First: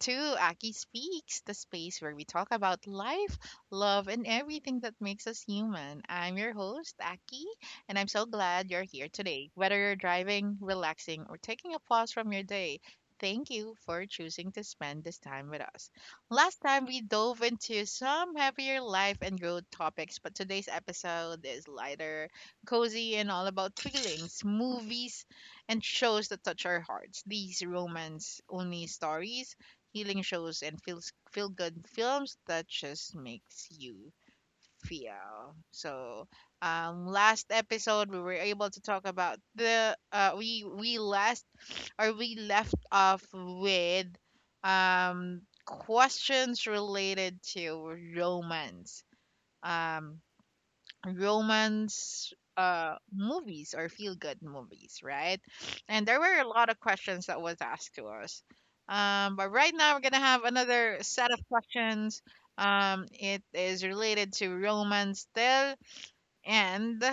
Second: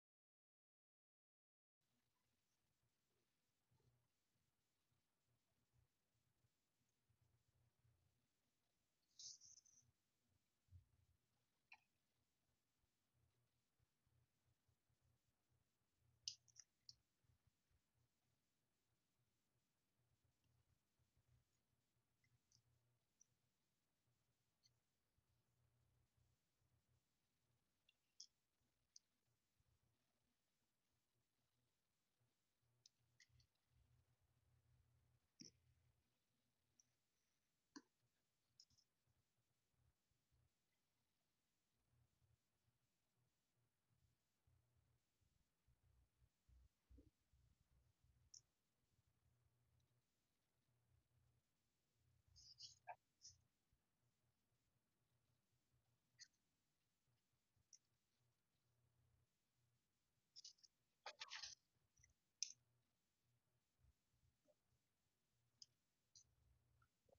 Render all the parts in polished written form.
to Aki Speaks, the space where we talk about life, love, and everything that makes us human. I'm your host, Aki, and I'm so glad you're here today. Whether you're driving, relaxing, or taking a pause from your day, thank you for choosing to spend this time with us. Last time we dove into some heavier life and growth topics, but today's episode is lighter, cozy, and all about feelings, movies, and shows that touch our hearts. These romance only stories, healing shows, and feels feel good films that just makes you feel. Last episode we were able to talk about the we last or we left off with questions related to romance. Um, Romance movies or feel good movies, right? And there were a lot of questions that was asked to us, but right now we're gonna have another set of questions. It is related to romance still, and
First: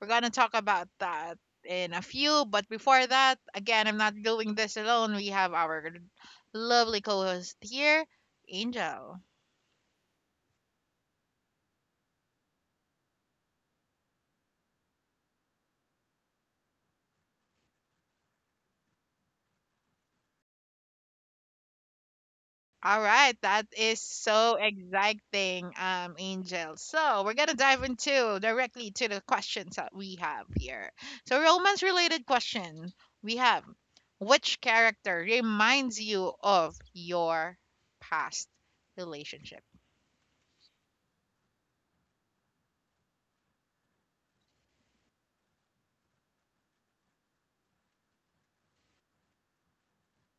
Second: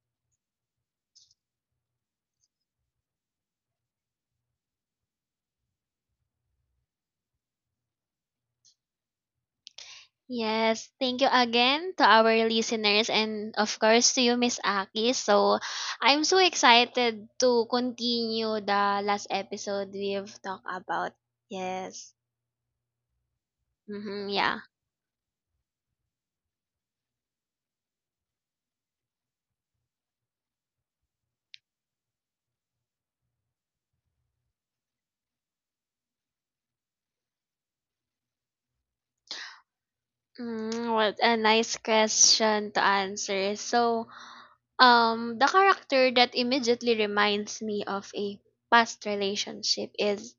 we're gonna talk about that in a few. But before that, again, I'm not doing this alone. We have our lovely co-host here, Angel. Yes, thank you again to our listeners and of course to you, Miss Aki. So I'm so excited to continue the last episode we've talked about. Yes. All right, that is Mm-hmm, so yeah. exciting, Angel. So we're gonna dive into directly to the questions that we have here. So romance-related question we have: which character reminds you of your past relationship? What a nice question to answer. So the character that immediately reminds me of a past relationship is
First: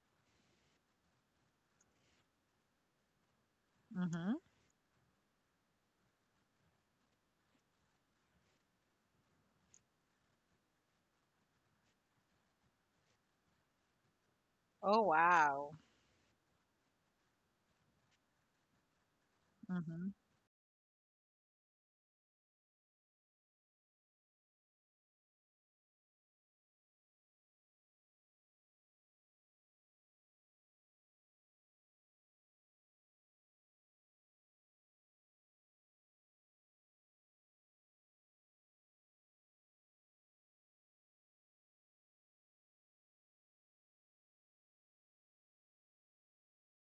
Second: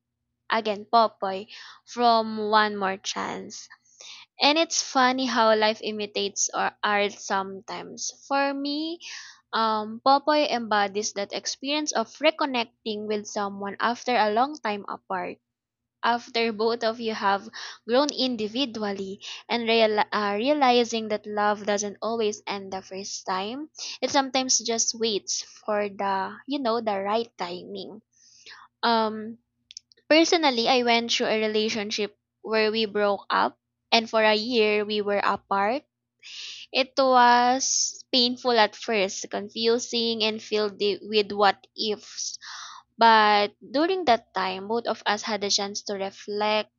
again Popoy from One More Chance. Mm-hmm. And it's funny how life imitates our art sometimes. For me, Popoy embodies that experience of reconnecting with someone after a long time Oh apart. wow. After both of you have grown individually and Mm-hmm. Realizing that love doesn't always end the first time, it sometimes just waits for the right timing. Um, Personally, I went through a relationship where we broke up and for a year we were apart. It was painful at first, confusing, and filled with what ifs. But during that time, both of us had a chance to reflect,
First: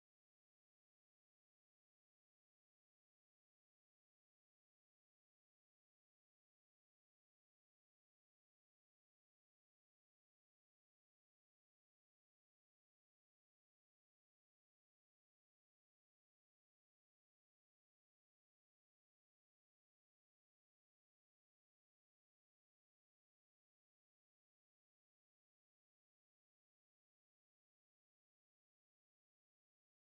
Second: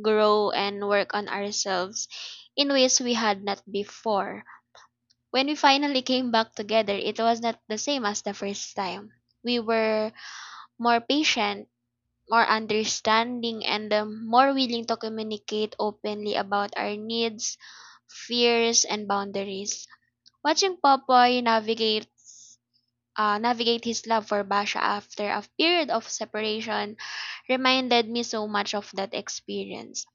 grow, and work on ourselves in ways we had not before. When we finally came back together, it was not the same as the first time. We were more patient, more understanding, and the more willing to communicate openly about our needs, fears, and boundaries. Watching Popoy navigate his love for Basha after a period of separation reminded me so much of that experience.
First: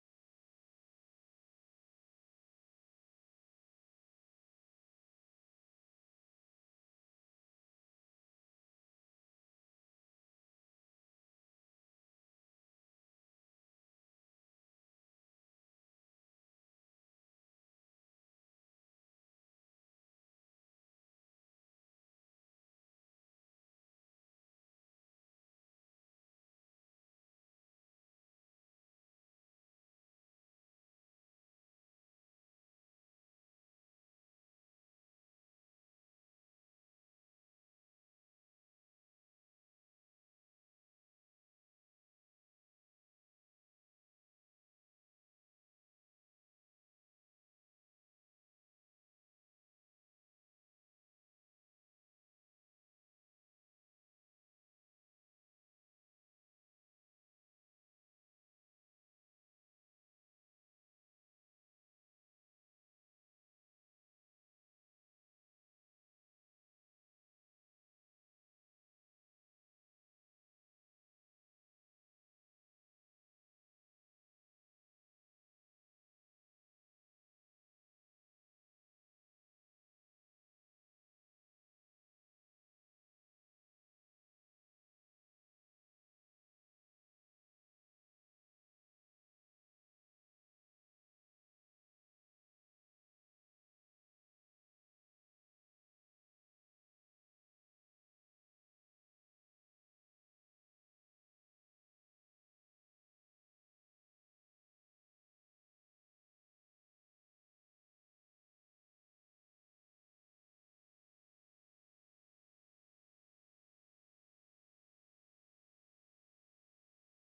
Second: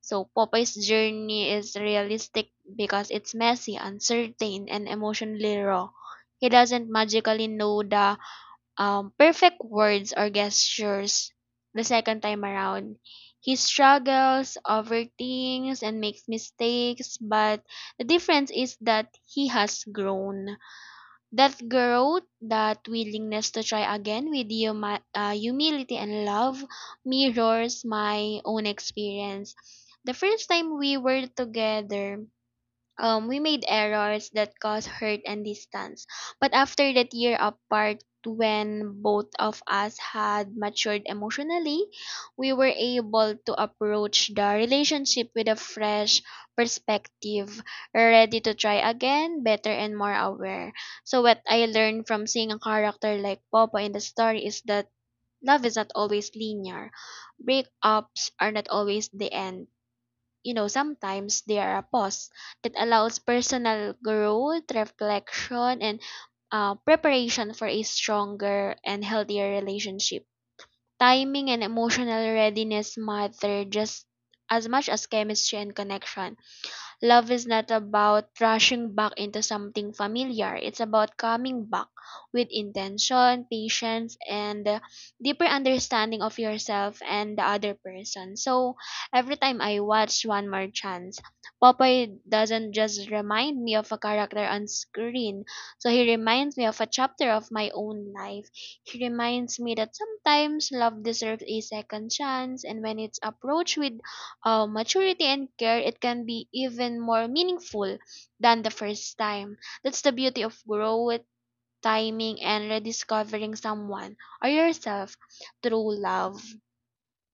So Popoy's journey is realistic because it's messy, uncertain, and emotionally raw. He doesn't magically know the perfect words or gestures the second time around. He struggles, overthinks, and makes mistakes, but the difference is that he has grown. That growth, that willingness to try again with humility and love mirrors my own experience. The first time we were together, we made errors that caused hurt and distance. But after that year apart, when both of us had matured emotionally, we were able to approach the relationship with a fresh perspective, ready to try again, better and more aware. So, what I learned from seeing a character like Papa in the story is that love is not always linear, breakups are not always the end. Sometimes they are a pause that allows personal growth, reflection, and preparation for a stronger and healthier relationship. Timing and emotional readiness matter just as much as chemistry and connection. Love is not about rushing back into something familiar. It's about coming back with intention, patience, and a deeper understanding of yourself and the other person. So every time I watch One More Chance, Popeye doesn't just remind me of a character on screen. So he reminds me of a chapter of my own life. He reminds me that sometimes love deserves a second chance, and when it's approached with maturity and care, it can be even more meaningful than the first time. That's the beauty of growth, timing, and rediscovering someone or yourself through love.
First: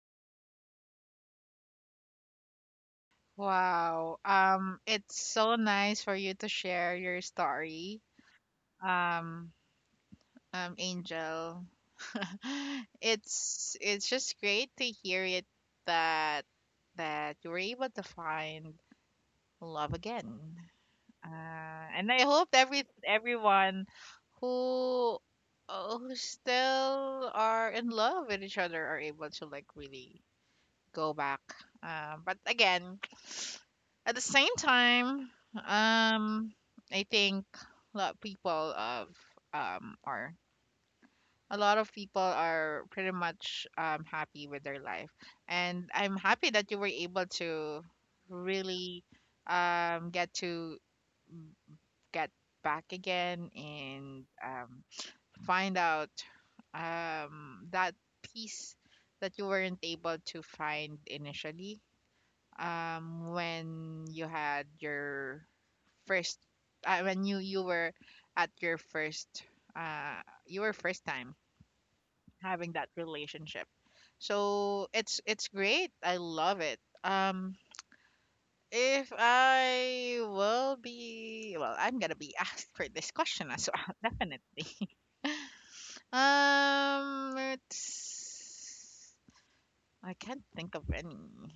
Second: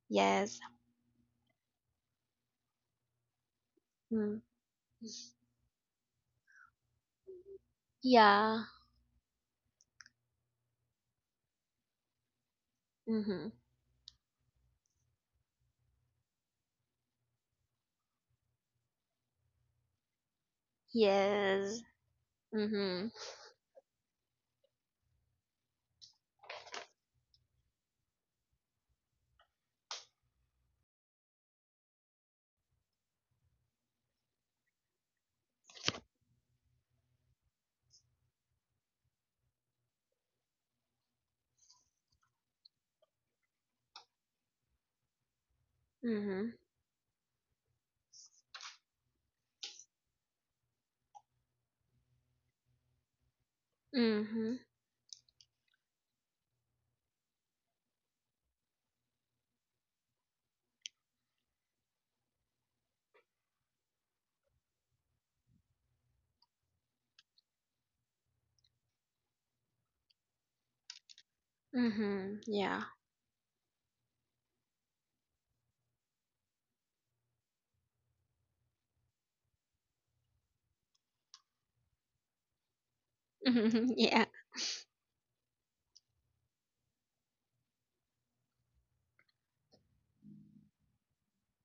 Yes. Wow. Mm. It's so nice for you to share your story, Yeah. um, Angel. Mm-hmm. It's just great to hear it that that you were able to find love again. Yes. And I hope Mm-hmm. everyone who who still are in love with each other are able to like really go back. But again, at the same time, um, I think a lot of people of um are a lot of people are pretty much happy with their life, and I'm Mm-hmm. happy that you were able to really um, get to get back again and, Mm-hmm. Find out that peace that you weren't able to find initially, when you had your first when you were at uh, your first time Mm-hmm. having Yeah. that relationship. So it's great. I love it. If I will be, well, I'm gonna be asked for this question as well, definitely. It's I can't think of any.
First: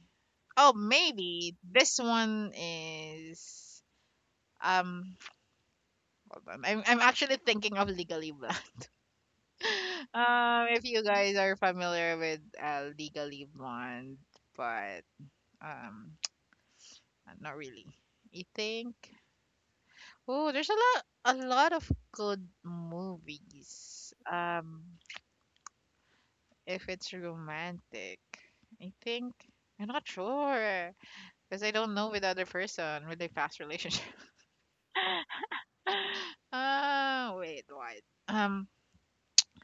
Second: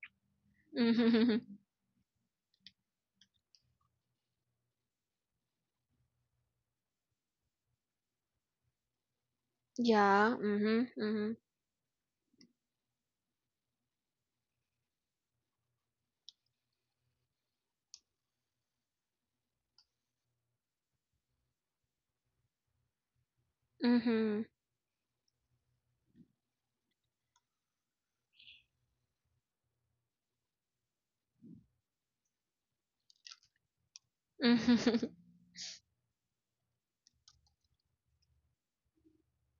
Oh, Yeah. Mm-hmm. maybe this one is um hold on. I'm actually thinking of Legally Blonde. Yeah. If you Mm-hmm. guys are familiar with Legally Blonde, but Um, not really. I think oh, there's a lot of good movies. Mm-hmm. If it's romantic, I think I'm not sure because I don't know with other person really fast relationship. Mm-hmm. Mm-hmm. Wait, why? Um,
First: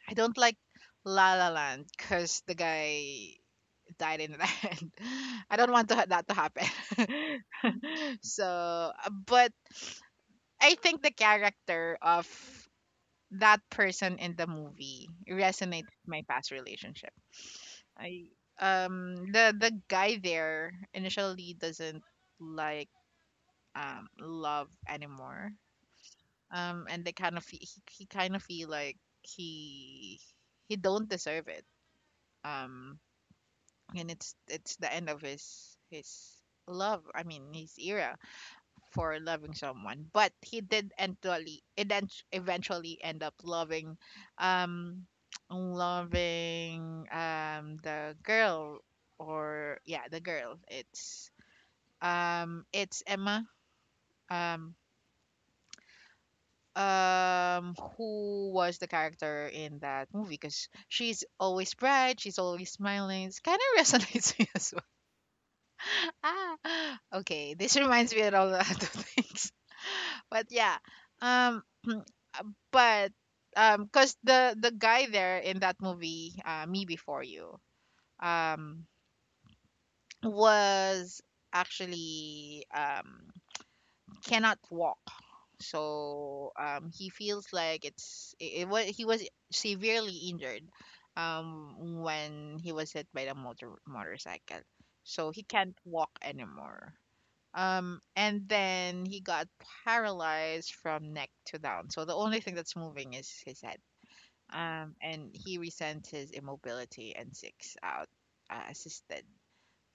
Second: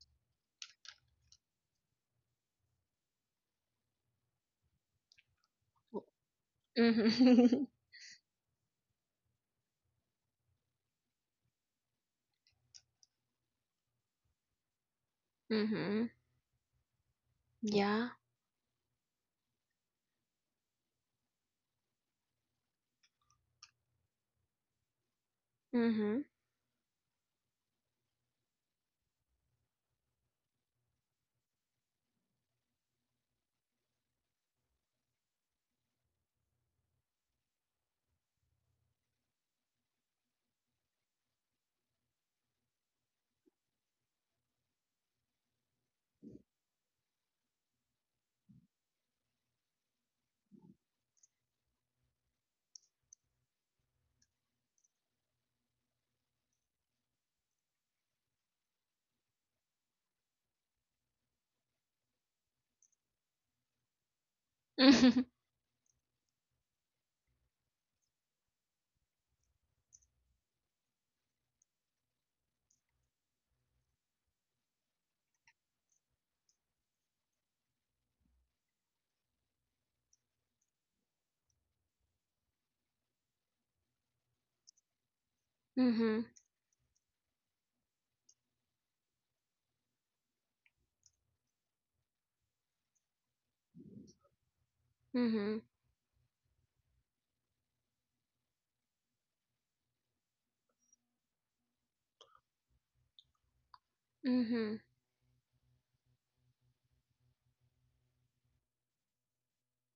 I don't like La La Land because the guy died in the end. I don't want to, that to happen. Mm-hmm. So, but I think the character of that person in the movie resonates with Mm-hmm. my past relationship. Yeah. I The guy there initially doesn't like love anymore. Mm-hmm. And they kind of he kind of feel like he he don't deserve it. Um and it's the end of his love. I mean his era for loving someone, but he did eventually end up loving um loving the girl or yeah, the girl. It's Emma, um who was the character in that movie because she's always bright, she's always smiling. It's kind of resonates me as well. Ah okay, this reminds me of all the other things. But yeah, um, but cause the guy there in that movie, Me Before You, um, was actually cannot walk, Mhm. so he feels like it was he was severely injured, when he was hit by the motorcycle, so he Mhm. can't walk anymore. And then he got paralyzed from neck to down. So the only thing that's moving is his head. Mhm. And he resents his immobility and seeks out uh, assisted,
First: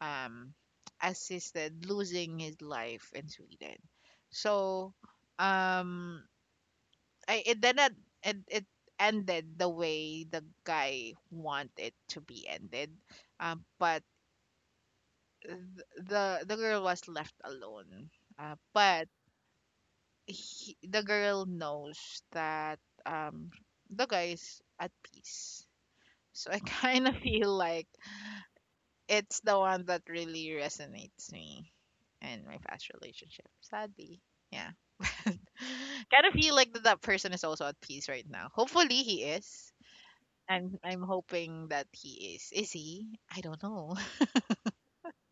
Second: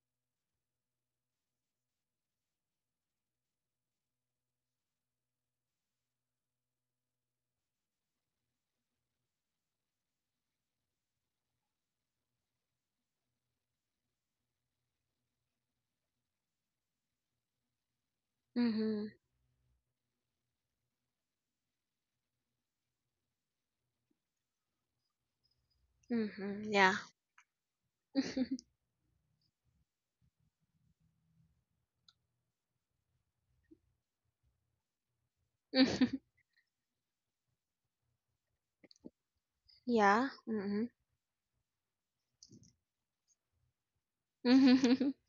um, assisted losing his life in Sweden. So, um, it did not it ended the way the guy wanted it to be ended. But th- the girl was left alone. But Mhm. he, the girl knows that um the guy's at peace. So I Mhm. Yeah. kind of feel like it's the one that really resonates me in my past relationship. Sadly, yeah. Kind of feel like that, that person is also at peace right now. Hopefully he is. yeah. I'm Mhm. I'm hoping that he is. Is he? I don't know. Mhm.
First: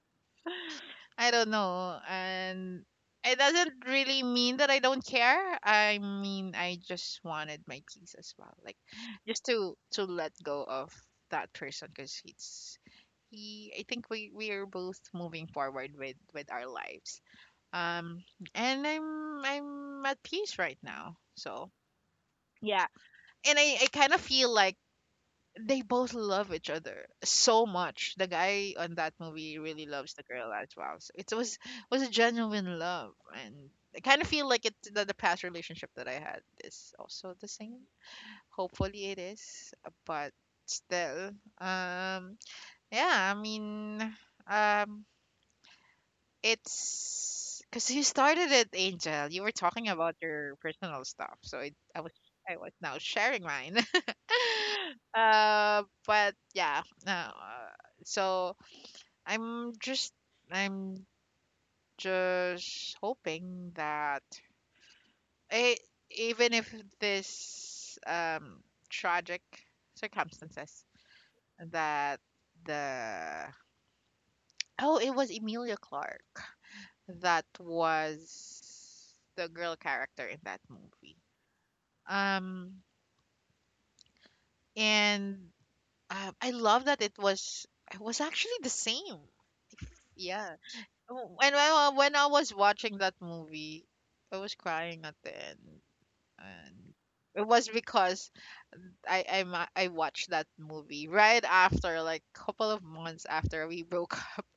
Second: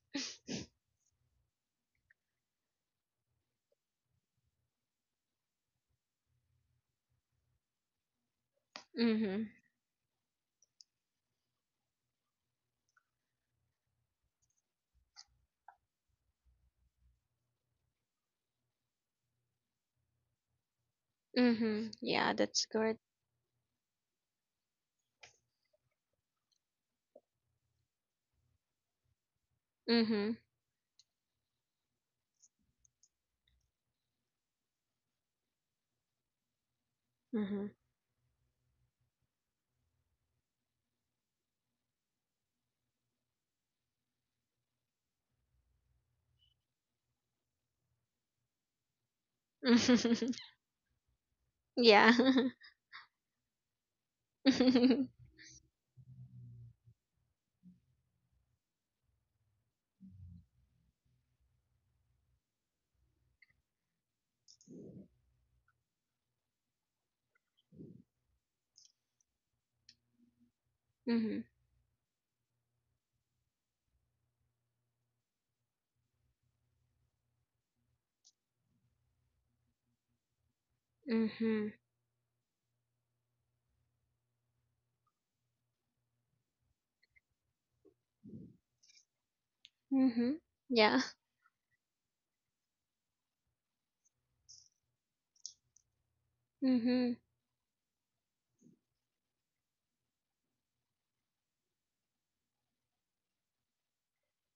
I don't know. And it doesn't really mean that I don't care. I mean, I just wanted my peace as well. Like just Mhm. To let go of that person because it's he, I think we are both moving forward with our lives. Um and I'm at peace right now. So, Mhm. Yeah, that's yeah. good. And I kind of feel like they both love each other so much. The guy on that movie really loves the Mhm. girl as well. So it was a genuine love, and I kind of feel like it's the past relationship that I had is also the Mhm. same. Hopefully, it is, but still, um, yeah. I mean, um, it's because you started it, Angel. You were talking about your personal stuff, so it, yeah. I was now sharing mine. Uh, but yeah, no. So I'm just I'm just hoping that eh, even if this tragic circumstances mhm. that the oh it was Emilia Clark that was the girl character in that movie. Mhm. Um, and I love that it was actually the same. Mhm. Yeah. Yeah. Oh, and when I was watching that movie, I was crying at the end, and Mhm. it was because I watched that movie right after like couple of months after we broke up.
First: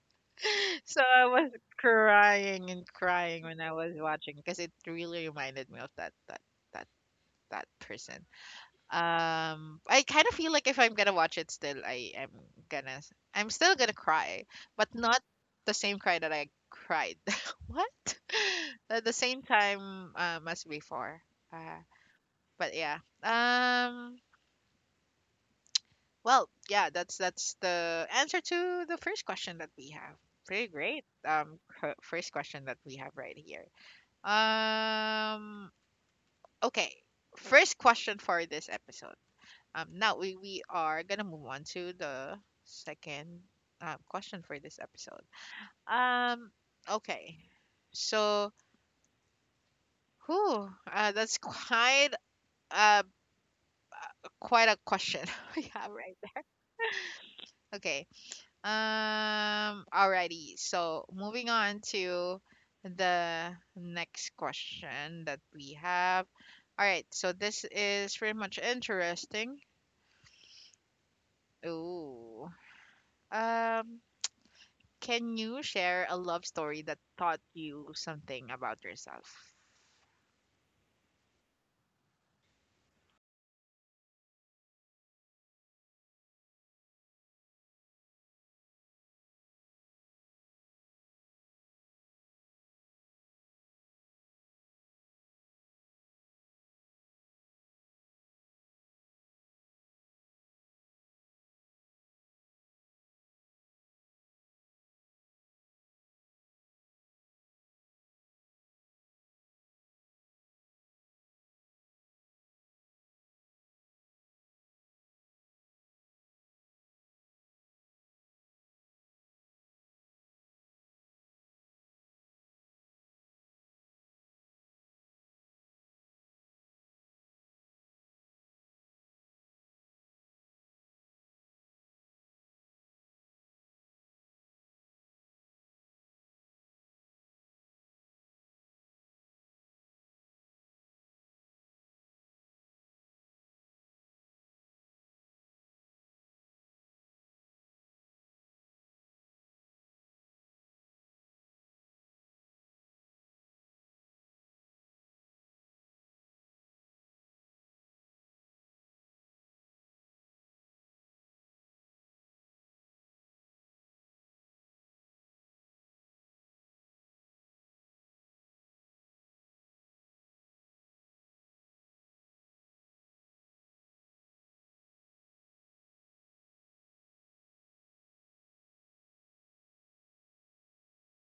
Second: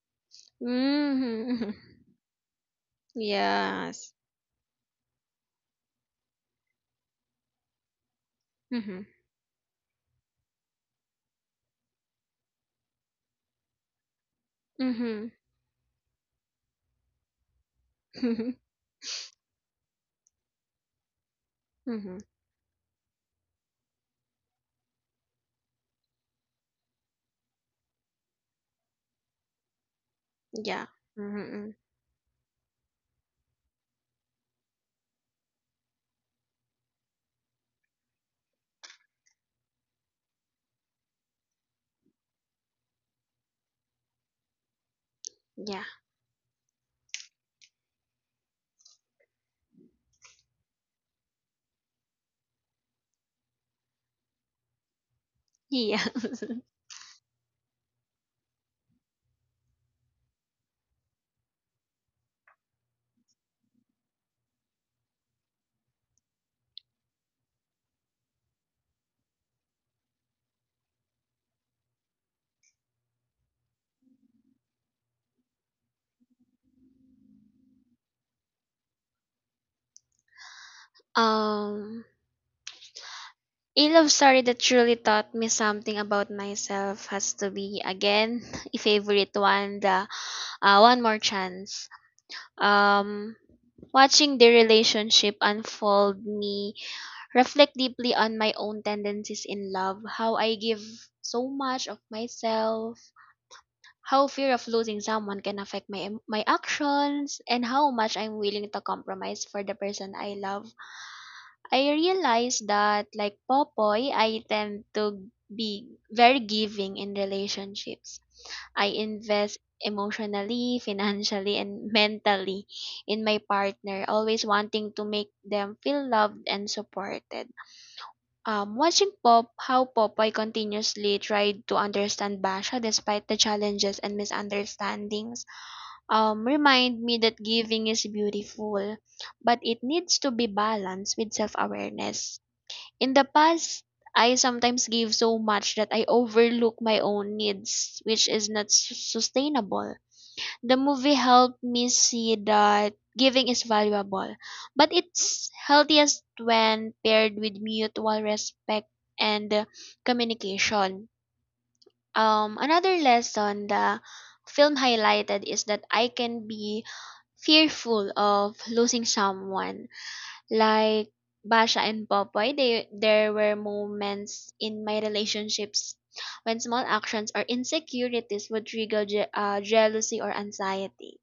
So I was Mhm. crying and crying when I was Yes. watching because it really reminded me of that that person. Mhm. I kind of feel like if I'm gonna watch it still, I am gonna, I'm still gonna cry, but not Mhm. the same cry that I cried. What? At the same time, as before. Uh, Mhm. but yeah. Um, well, yeah, that's the answer to the first question that we have. Pretty Yeah. great. Mhm. First question that we have right here. Um, okay. First question for this episode. Now we are gonna move on to the second question for this episode. Yeah. Um, okay, so who? That's quite uh quite a question we have Yeah. right there. Okay. Alrighty. So moving on to the next question that we have. All right. So this is pretty much interesting. Ooh. Um. Can you share a love story that taught you something about yourself? Um A love story that truly taught me something about myself has to be again a favorite one, the One More Chance. Um, Watching the relationship unfold me reflect deeply on my own tendencies in love, how I give so much of myself, how fear of losing someone can affect my actions, and how much I'm willing to compromise for the person I love. I realized that like Popoy, I tend to be very giving in relationships. I invest emotionally, financially, and mentally in my partner, always wanting to make them feel loved and supported. Watching Pop how Popoy continuously tried to understand Basha despite the challenges and misunderstandings, remind me that giving is beautiful, but it needs to be balanced with self-awareness. In the past, I sometimes give so much that I overlook my own needs, which is not sustainable. The movie helped me see that giving is valuable, but it's healthiest when paired with mutual respect and communication. Another lesson the film highlighted is that I can be fearful of losing someone like Basha and Popoy, there were moments in my relationships when small actions or insecurities would trigger jealousy or anxiety.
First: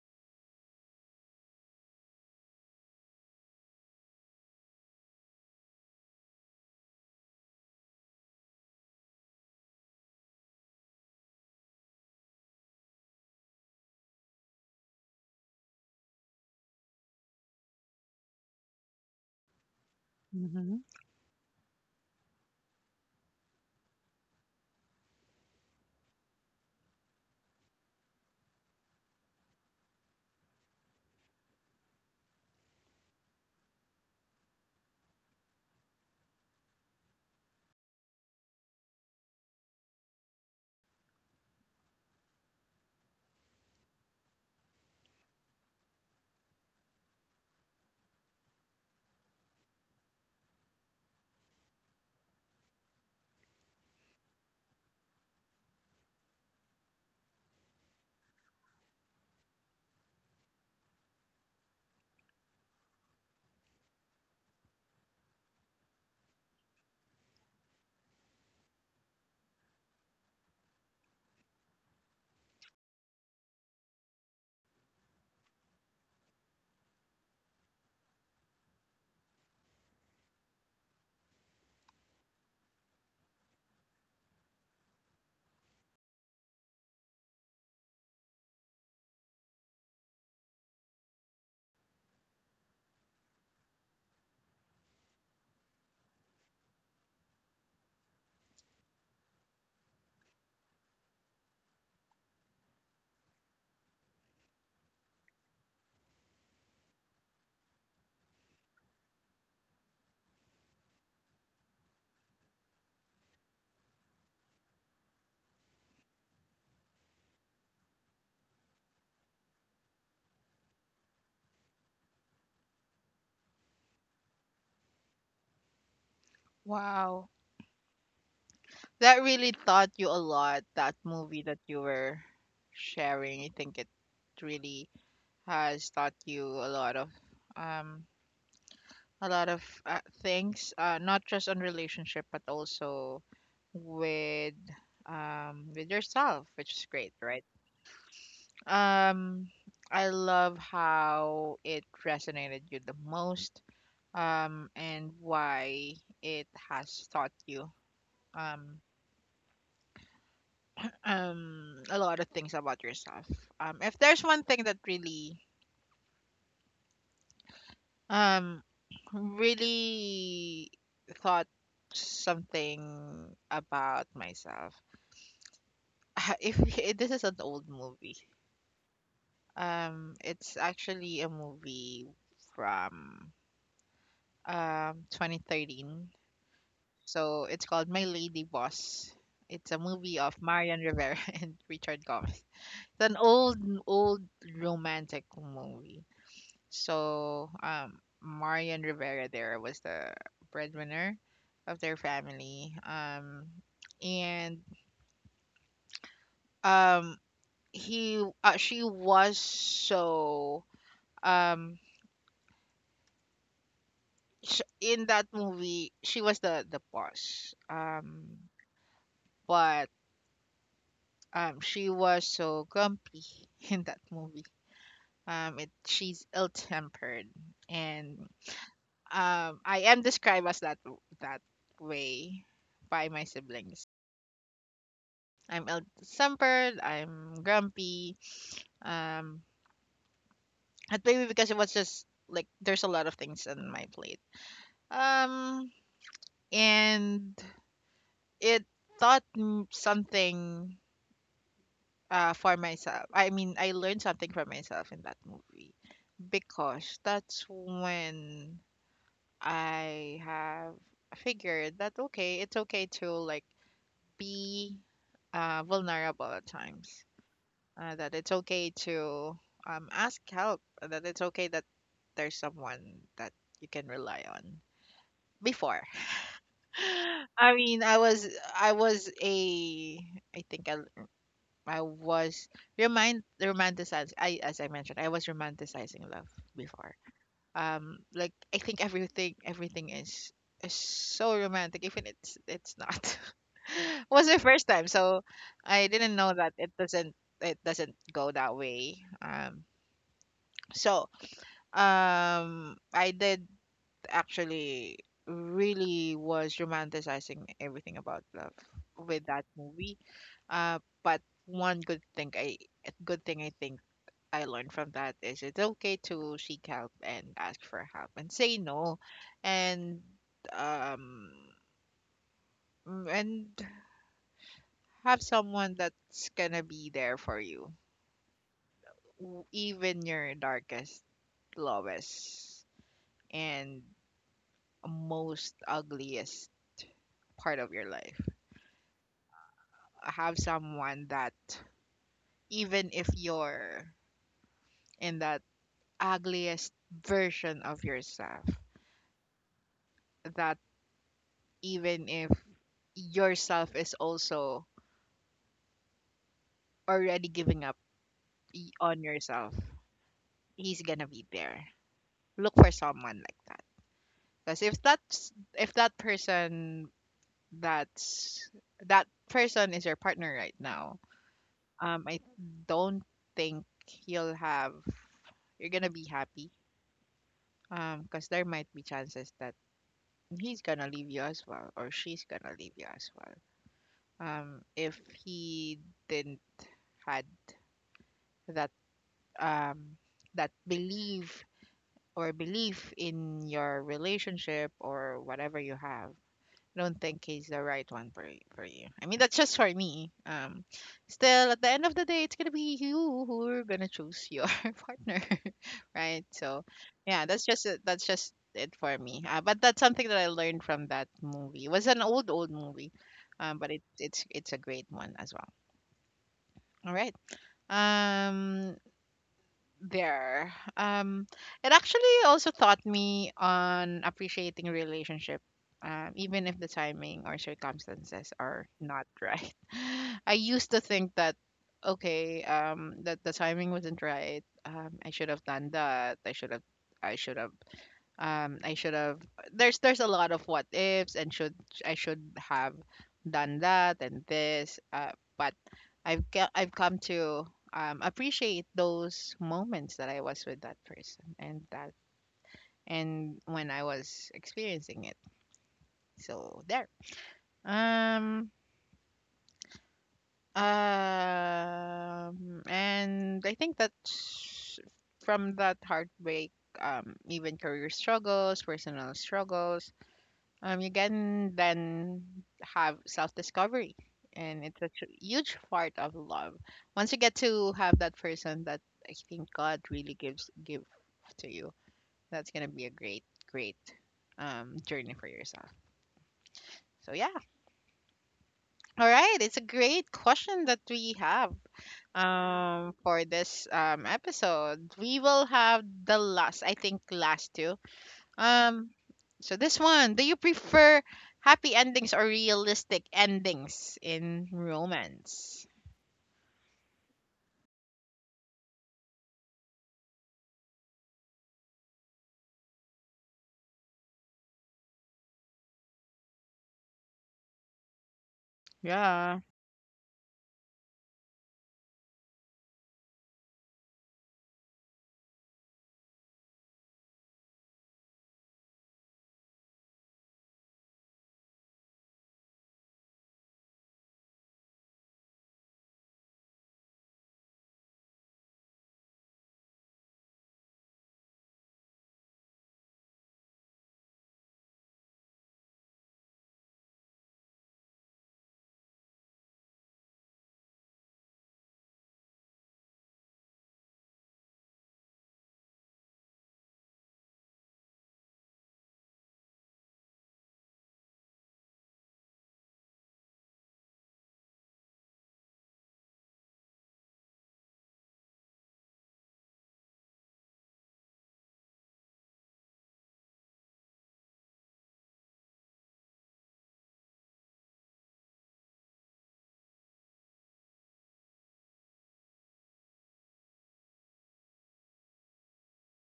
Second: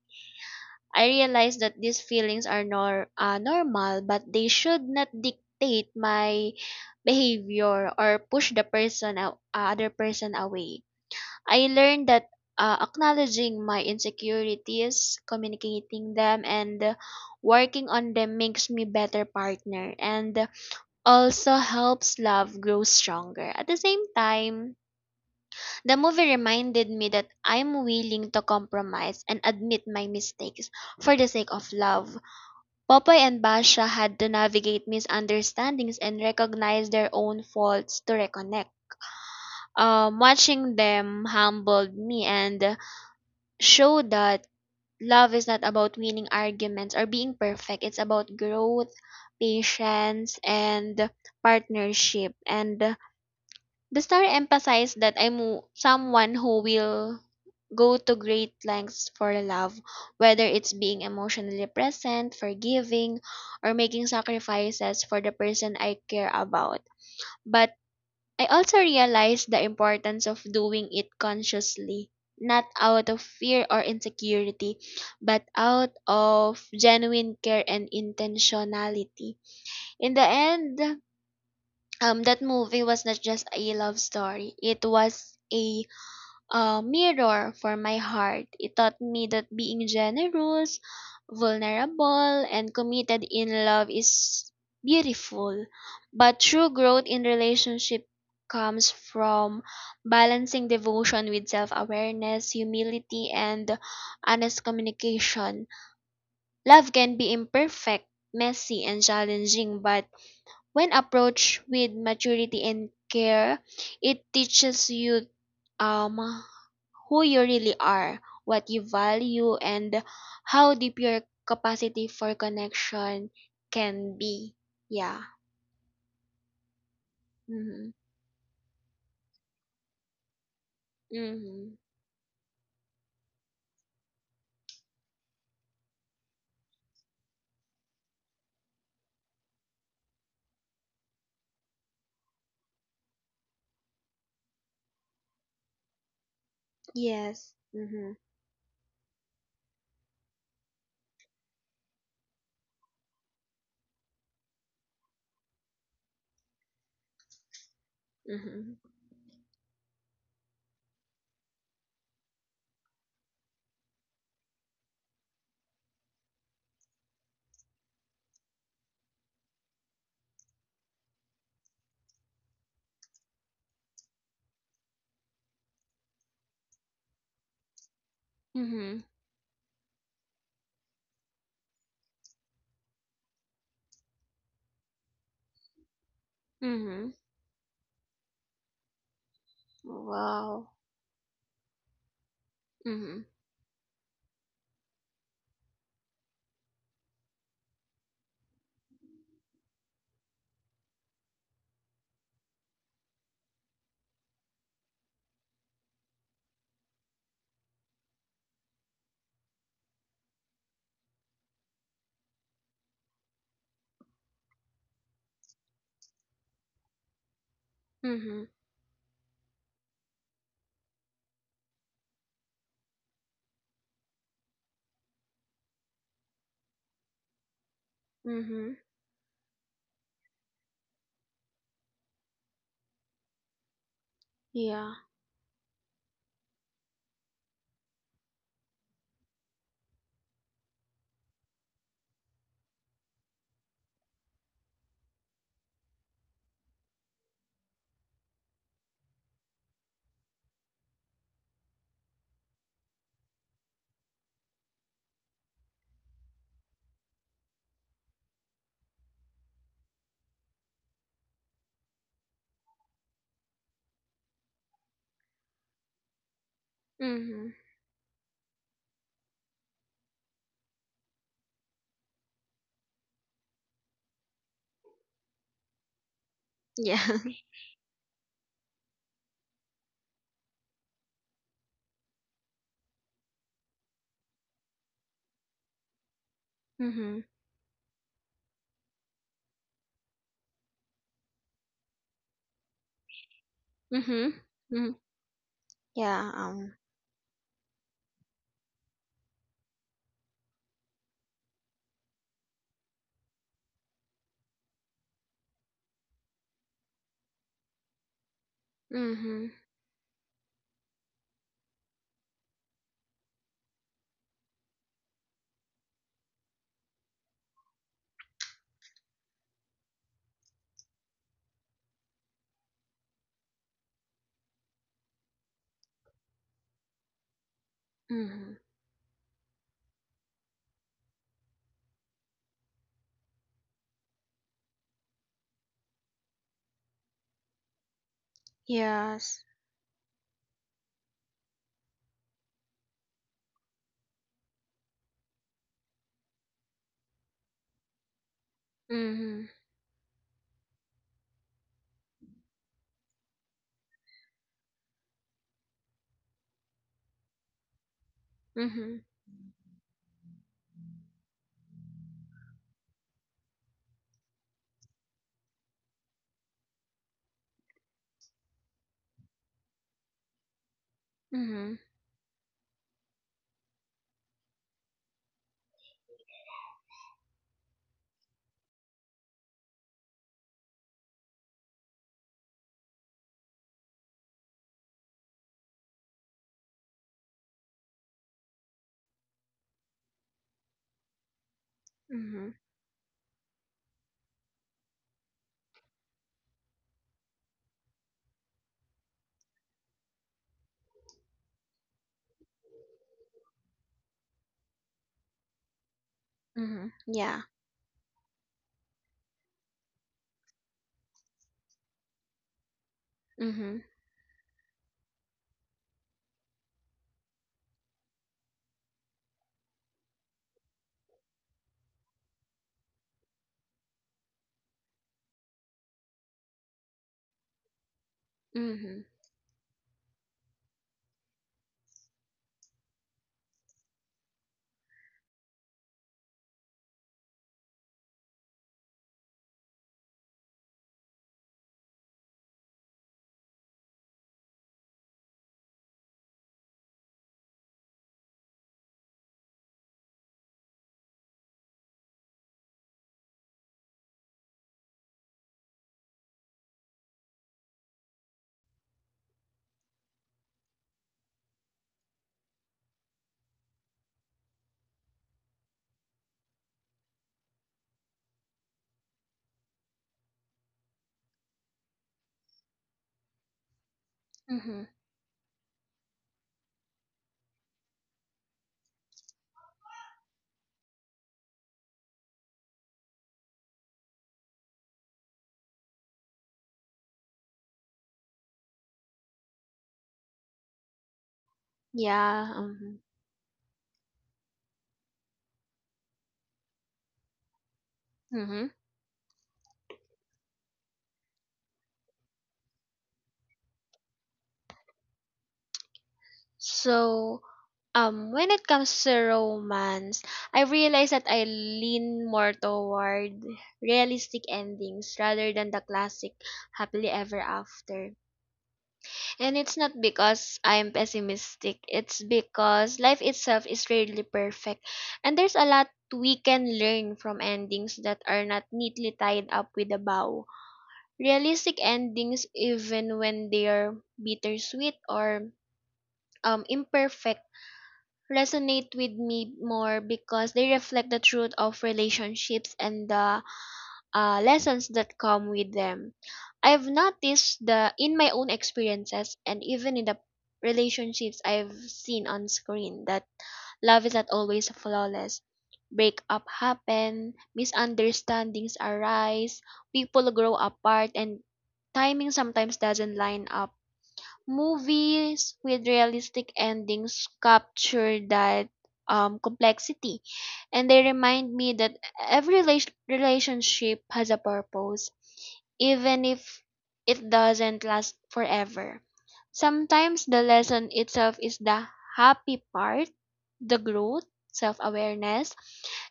I realized that these feelings are normal, but they should not dictate my behavior or push the other person away. I learned that acknowledging my insecurities, communicating them, and working on them makes me better partner and Hmm. also helps love grow stronger. At the same time, the movie reminded me that I'm willing to compromise and admit my mistakes for the sake of love. Popoy and Basha had to navigate misunderstandings and recognize their own faults to reconnect. Watching them humbled me and show that love is not about winning arguments or being perfect. It's about growth, patience, and partnership. And the story emphasized that I'm someone who will go to great lengths for love, whether it's being emotionally present, forgiving, or making sacrifices for the person I care about. But I also realized the importance of doing it consciously, not out of fear or insecurity, but out of genuine care and intentionality. In the end, that movie was not just a love story, it was a mirror for my heart. It taught me that being generous, vulnerable, and committed in love is beautiful. But true growth in relationship comes from balancing devotion with self-awareness, humility, and honest communication. Love can be imperfect, messy, and challenging, but when approached with maturity and care, it teaches you um who you really are, what you value, and how deep your capacity for connection can be. Yeah. Wow. Mhm. That really taught you a lot, that movie that Mhm. you were sharing. I think it really has taught you um a lot of things, not just on relationship but also with with yourself, which is great, right? Yes. Mhm. Um I love how it resonated you the most, and why it has taught you Mhm. um, a lot of things about yourself. If there's one thing that really, um, really thought something about myself, if this is an old movie, Mhm. It's actually a movie from 2013. Mhm. So it's called My Lady Boss. It's a movie of Wow. Marian Rivera and Richard Gomez. It's Mhm. an old romantic movie. So Marian Rivera there was the breadwinner of their family. And um he She was so um in that movie she was the boss. Mhm. But she was so grumpy in that movie. It she's ill-tempered, and Mhm. I am described as that that way by my siblings. Yeah. I'm ill tempered, I'm grumpy, um and maybe because it was just like there's a lot of things on my plate. Um and it taught something for myself. I mean, I learned something for myself in that movie, because that's when I have figured that okay, it's okay to like be vulnerable at times. Mhm. That it's okay to ask help. That it's okay that there's someone that you can rely on. Before, Yeah. I mean, I was a I think I, I was remind romanticized. I, as I mentioned, I was romanticizing love before. mhm. Like, I think everything is so romantic even it's not. It was Mhm. my first time, Mhm. so I didn't Yeah. know that it doesn't go that way. So I did actually really was romanticizing everything about love with that Mhm. movie. But one good thing I good thing I think I learned from that is it's okay to seek help and ask for help and say no. And um and have someone that's gonna be there for you, Mhm. Even your darkest, lowest, and most ugliest part of your life. Yes. Have someone that, even if you're in that ugliest version of yourself, Mhm. that even if yourself is also already giving up, Mhm. on yourself, he's gonna be there. Look for someone like that, because if that's if that's that person is your partner right now, Mhm. I don't think you'll have you're gonna be happy. Because there might be chances that he's gonna leave you as well, or she's gonna leave you as well. If he didn't had that um, that believe or Mhm. belief in your relationship or whatever you have, I don't think he's the right one for for you. I mean, that's just for me. Still, at the end of the day, it's gonna be you who are gonna choose your partner, right? So, Mhm. yeah, Yeah. That's just it for me. But that's something that I learned from that movie. It was an old old movie, but Mhm. it's it's a great one as well. All right. Um, there. It actually also taught me on appreciating relationship, even if the timing or circumstances are Mhm. not right. I used to think that, okay, that the timing wasn't right. I should have done that. I should have. I should have I should have there's a lot of what ifs and should. I should have done that and this. But I've come to appreciate those moments that I was with that person, and that and when I was experiencing it. So there um and I think that from that heartbreak, even career struggles, personal struggles, you can then have self discovery. And Mm-hmm. it's a huge part of love. Once you get to have that person that I think God really give to you, that's gonna be a great, great, journey for yourself. So yeah, all right, it's a great question that we have Yeah. Mm-hmm. For this episode. We will have the last, I think, last two. Mm-hmm. Um, so this one, do you prefer happy endings or realistic endings in romance? So, when it comes to romance, I realize that I lean more toward realistic endings rather than the classic happily ever after. Yeah. And it's not because I'm pessimistic. It's because life itself is rarely perfect, and there's a lot we can learn from endings that are not neatly tied up with a bow. Realistic endings, even when they're bittersweet or imperfect, resonate with me more because they reflect the truth of relationships and the lessons that come with them. I've noticed the in my own experiences and even in the relationships I've seen on screen that love is not always flawless. Breakup happen, misunderstandings arise, people grow apart and timing sometimes doesn't line up. Movies with realistic endings capture that complexity, and they remind me that every relationship has a purpose, even if it doesn't last forever. Sometimes the lesson itself is the happy part, the growth, self awareness,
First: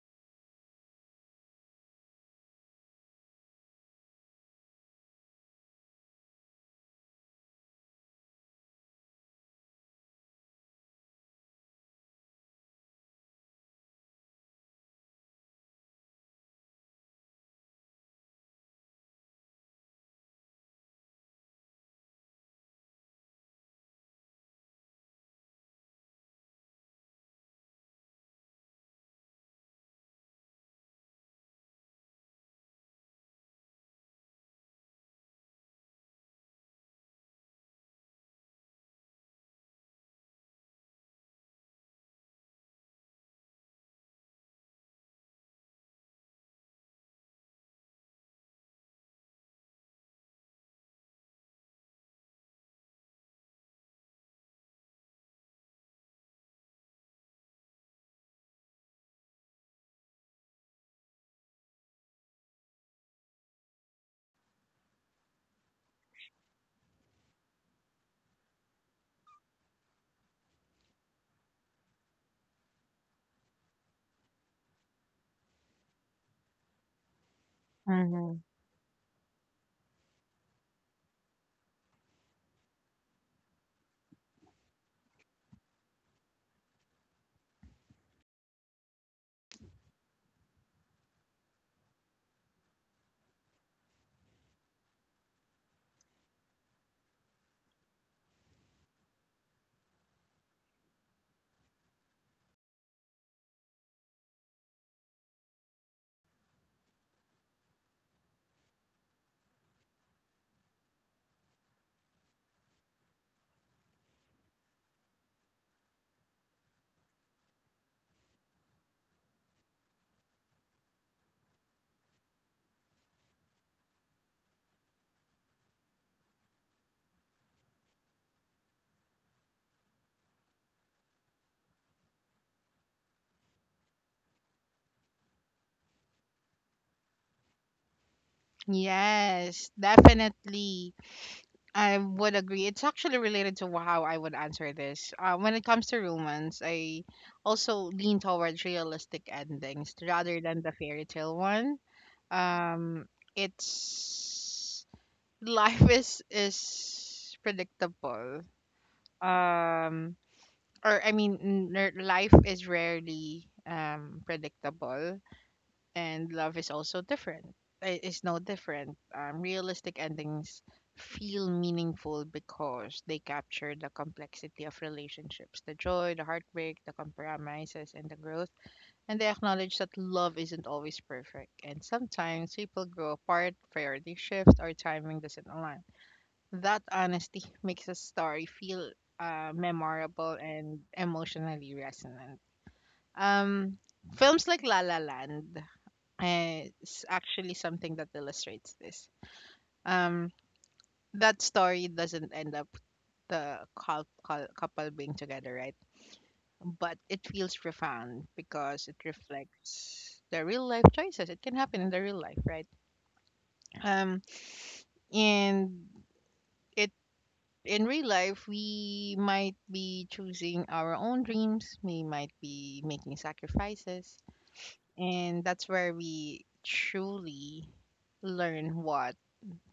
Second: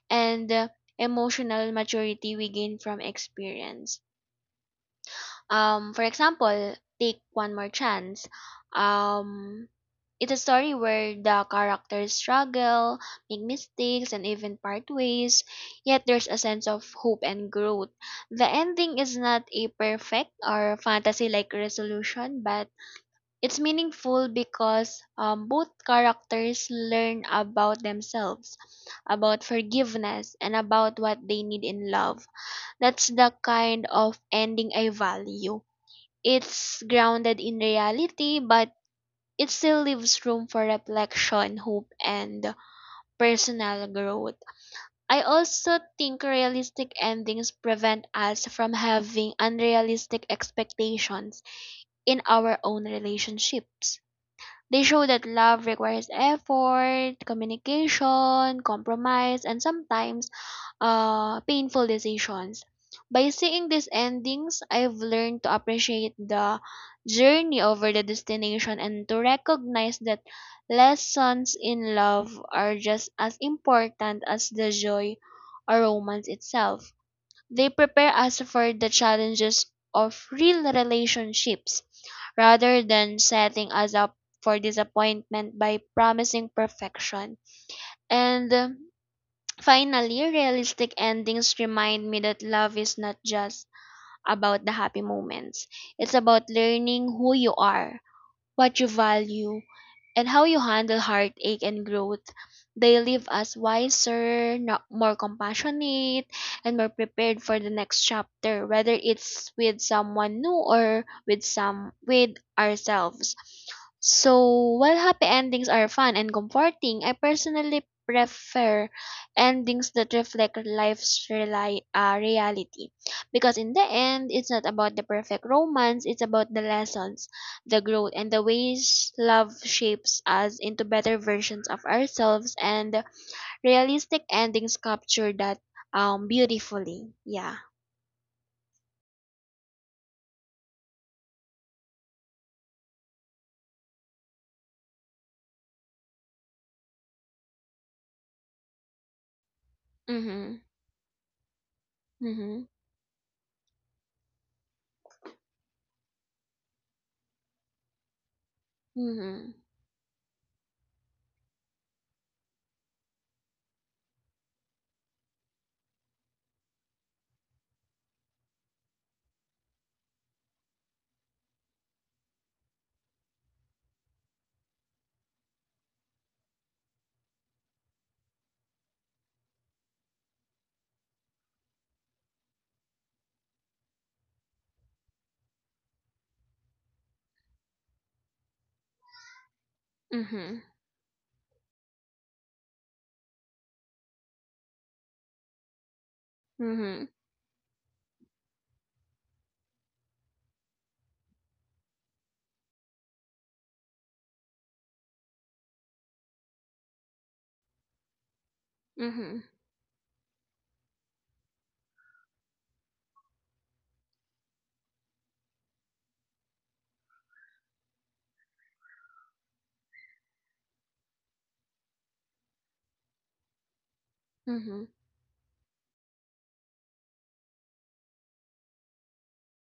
and the emotional maturity we gain from experience. For example, take One More Chance. Um, it's a story where the characters struggle, make mistakes, and even part ways, yet there's a sense of hope and growth. The ending is not a perfect or fantasy like resolution, but it's meaningful because both characters learn about themselves, about forgiveness, and about what they need in love. That's the kind of ending I value. It's grounded in reality, but it still leaves room for reflection, hope, and personal growth. I also think realistic endings prevent us from having unrealistic expectations in our own relationships. They show that love requires effort, communication, compromise, and sometimes painful decisions. By seeing these endings, I've learned to appreciate the journey over the destination and to recognize that lessons in love are just as important as the joy or romance itself. They prepare Mm-hmm. us for the challenges of real relationships rather than setting us up for disappointment by promising perfection. And finally, realistic endings remind me that love is not just about the happy moments. It's about learning who you are, what you value, and how you handle heartache and growth. They leave us wiser, more compassionate, and more prepared for the next chapter, whether it's with someone new or with ourselves. So, while happy endings are fun and comforting, I personally prefer endings that reflect life's reality, because in the end it's not about the perfect romance. It's about the lessons, the growth, and the ways love shapes us into better versions of ourselves, and realistic endings capture that beautifully. Yeah. Yes, definitely. I would agree. It's actually related to how I would answer this. When it comes to romance, I also lean towards realistic endings rather Mhm. than the fairy tale one. Mhm. Um, it's life is predictable. Mhm. Um, or I mean, life is rarely predictable, and love is also different. It's no different. Realistic endings feel meaningful because they capture the complexity of relationships, the joy, the heartbreak, the compromises, and the growth. And they acknowledge that love isn't always perfect, and sometimes people grow apart, priority shifts, or timing doesn't align. That honesty makes a story feel memorable Mhm. and emotionally resonant. Um, Films like La La Land Mhm. is actually something that illustrates this. Um, that story doesn't end up the couple being together, right? But it feels profound because it Mhm. reflects the real life choices. It can happen in the real life, right? Um, and it in real life, we might be choosing our own dreams, we might be making sacrifices, Mhm. and that's where we truly learn what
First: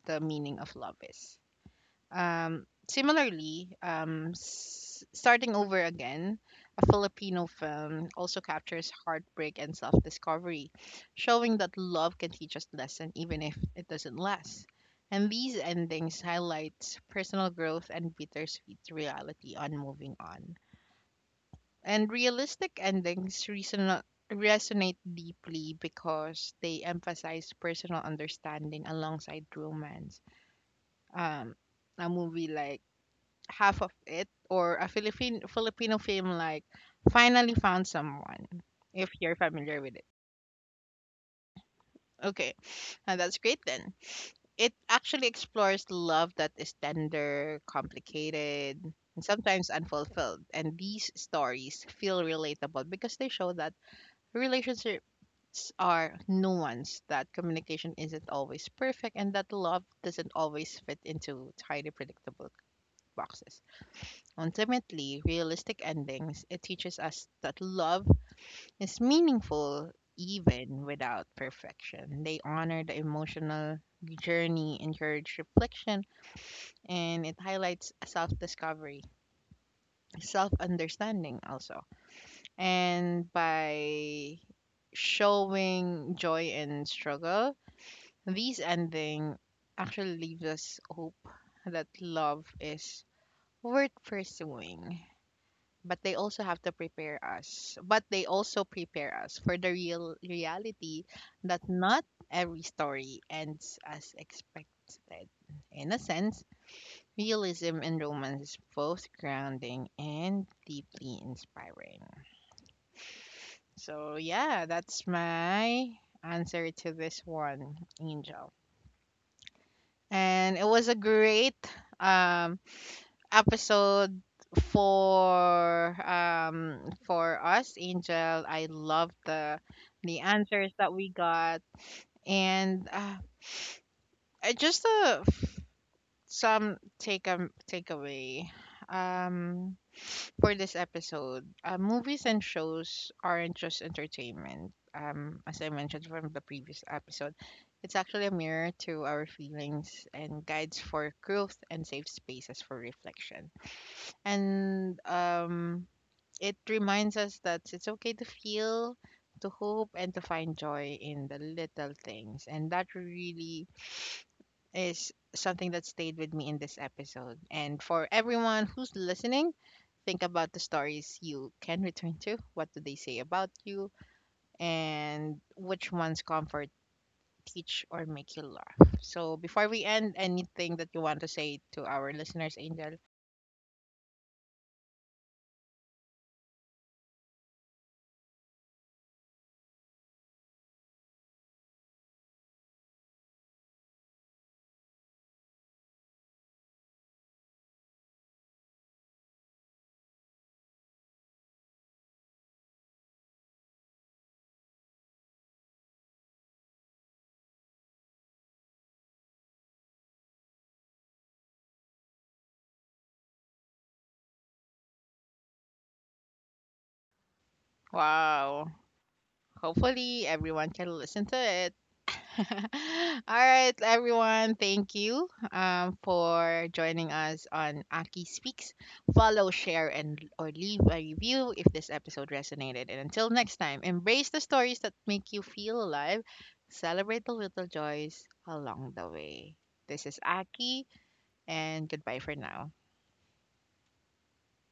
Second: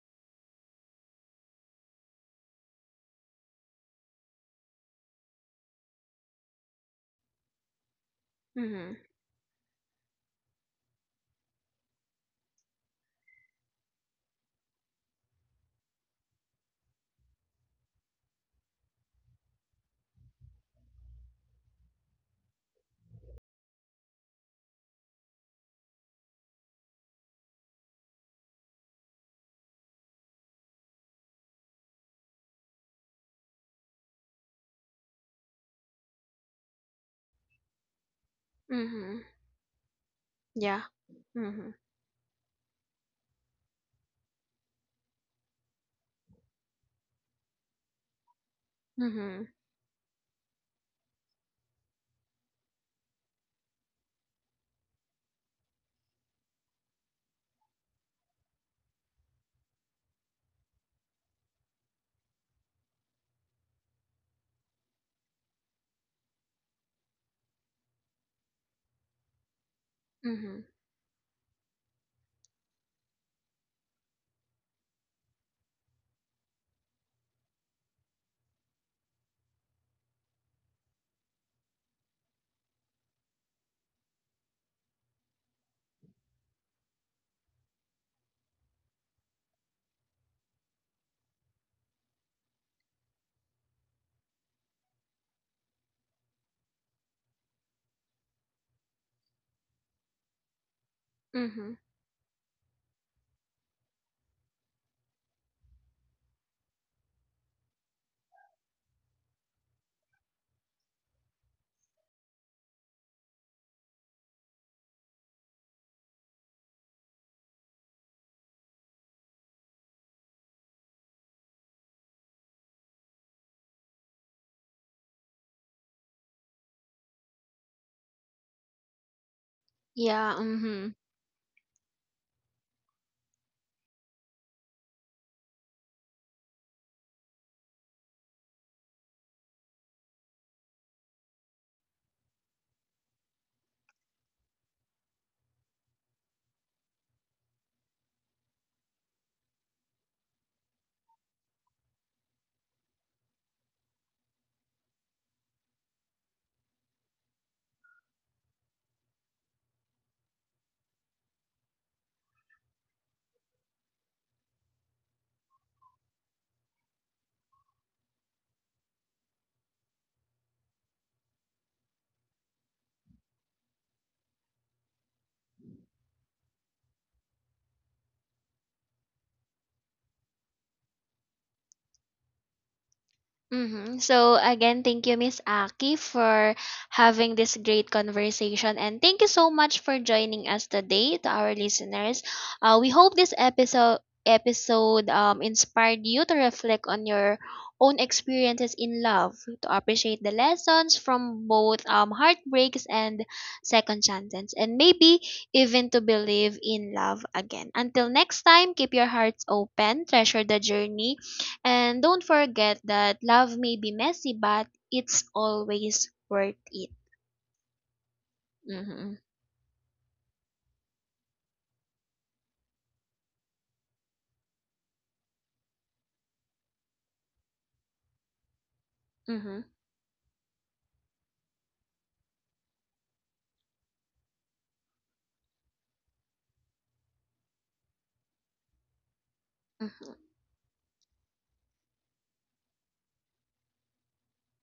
the meaning of love is. Similarly, Starting Over Again, a Filipino film, also captures Mhm. heartbreak and self discovery, showing that love can teach us lesson even if it doesn't last. And these endings highlight personal growth and bittersweet reality on moving on. And realistic endings resonate deeply because they emphasize personal understanding alongside romance. Um, a movie like half of it, or a Philippine Filipino film like Finally Found Someone, if Mhm. you're familiar with it. Yeah. Mhm. Okay, now that's great then. It actually explores love that is tender, complicated, and Mhm. sometimes unfulfilled. And these stories feel relatable because they show that relationships are nuanced, that communication isn't always perfect, and that love doesn't always fit into tidy, predictable boxes. Ultimately, realistic endings, it teaches us that love is meaningful Mhm. even without perfection. They honor the emotional journey, encourage reflection, and it highlights self discovery, self understanding, also. And by showing joy and struggle, these ending actually leaves us hope that love is worth pursuing. But they also have to prepare us but they also prepare us for the real reality that Mhm. not every story ends as expected. In a sense, realism in romance is both grounding and deeply inspiring. So yeah, that's my answer to this one, Angel. And it was a great, um episode for us, Angel. I love the Yeah. answers Mhm. that we got, and uh, just uh, f- some takeaway um for this episode. Movies and shows aren't just entertainment. As I mentioned from the previous episode, it's actually a mirror to our feelings and guides for growth and safe spaces for reflection. And It reminds us that it's okay to feel, to hope, and to find joy in the little things. And that really is something that stayed with me in this episode. And for everyone who's listening, think about the stories you can return to. What do they say about you? And which ones comfort, teach, or make you laugh? So before we end, anything that you want to say to our listeners, Angel? Mm-hmm. So again, thank you, Miss Aki, for having this great conversation, and thank you so much for joining us today, to our listeners. We hope this episode inspired you to reflect on your own experiences in love, to appreciate the lessons from both heartbreaks and second chances, and maybe even to believe in love again. Until next time, keep your hearts open, treasure the journey and don't forget that love may be messy, but it's always worth it. Wow. Mm-hmm. Hopefully, everyone can listen to it. All right, everyone. Thank you, for joining us on Aki Speaks. Follow, Mm-hmm. share, and or leave a review if this episode resonated. And until next time, embrace the stories that make you feel alive. Celebrate the little joys along the way. This Mm-hmm. is Aki, and goodbye for now.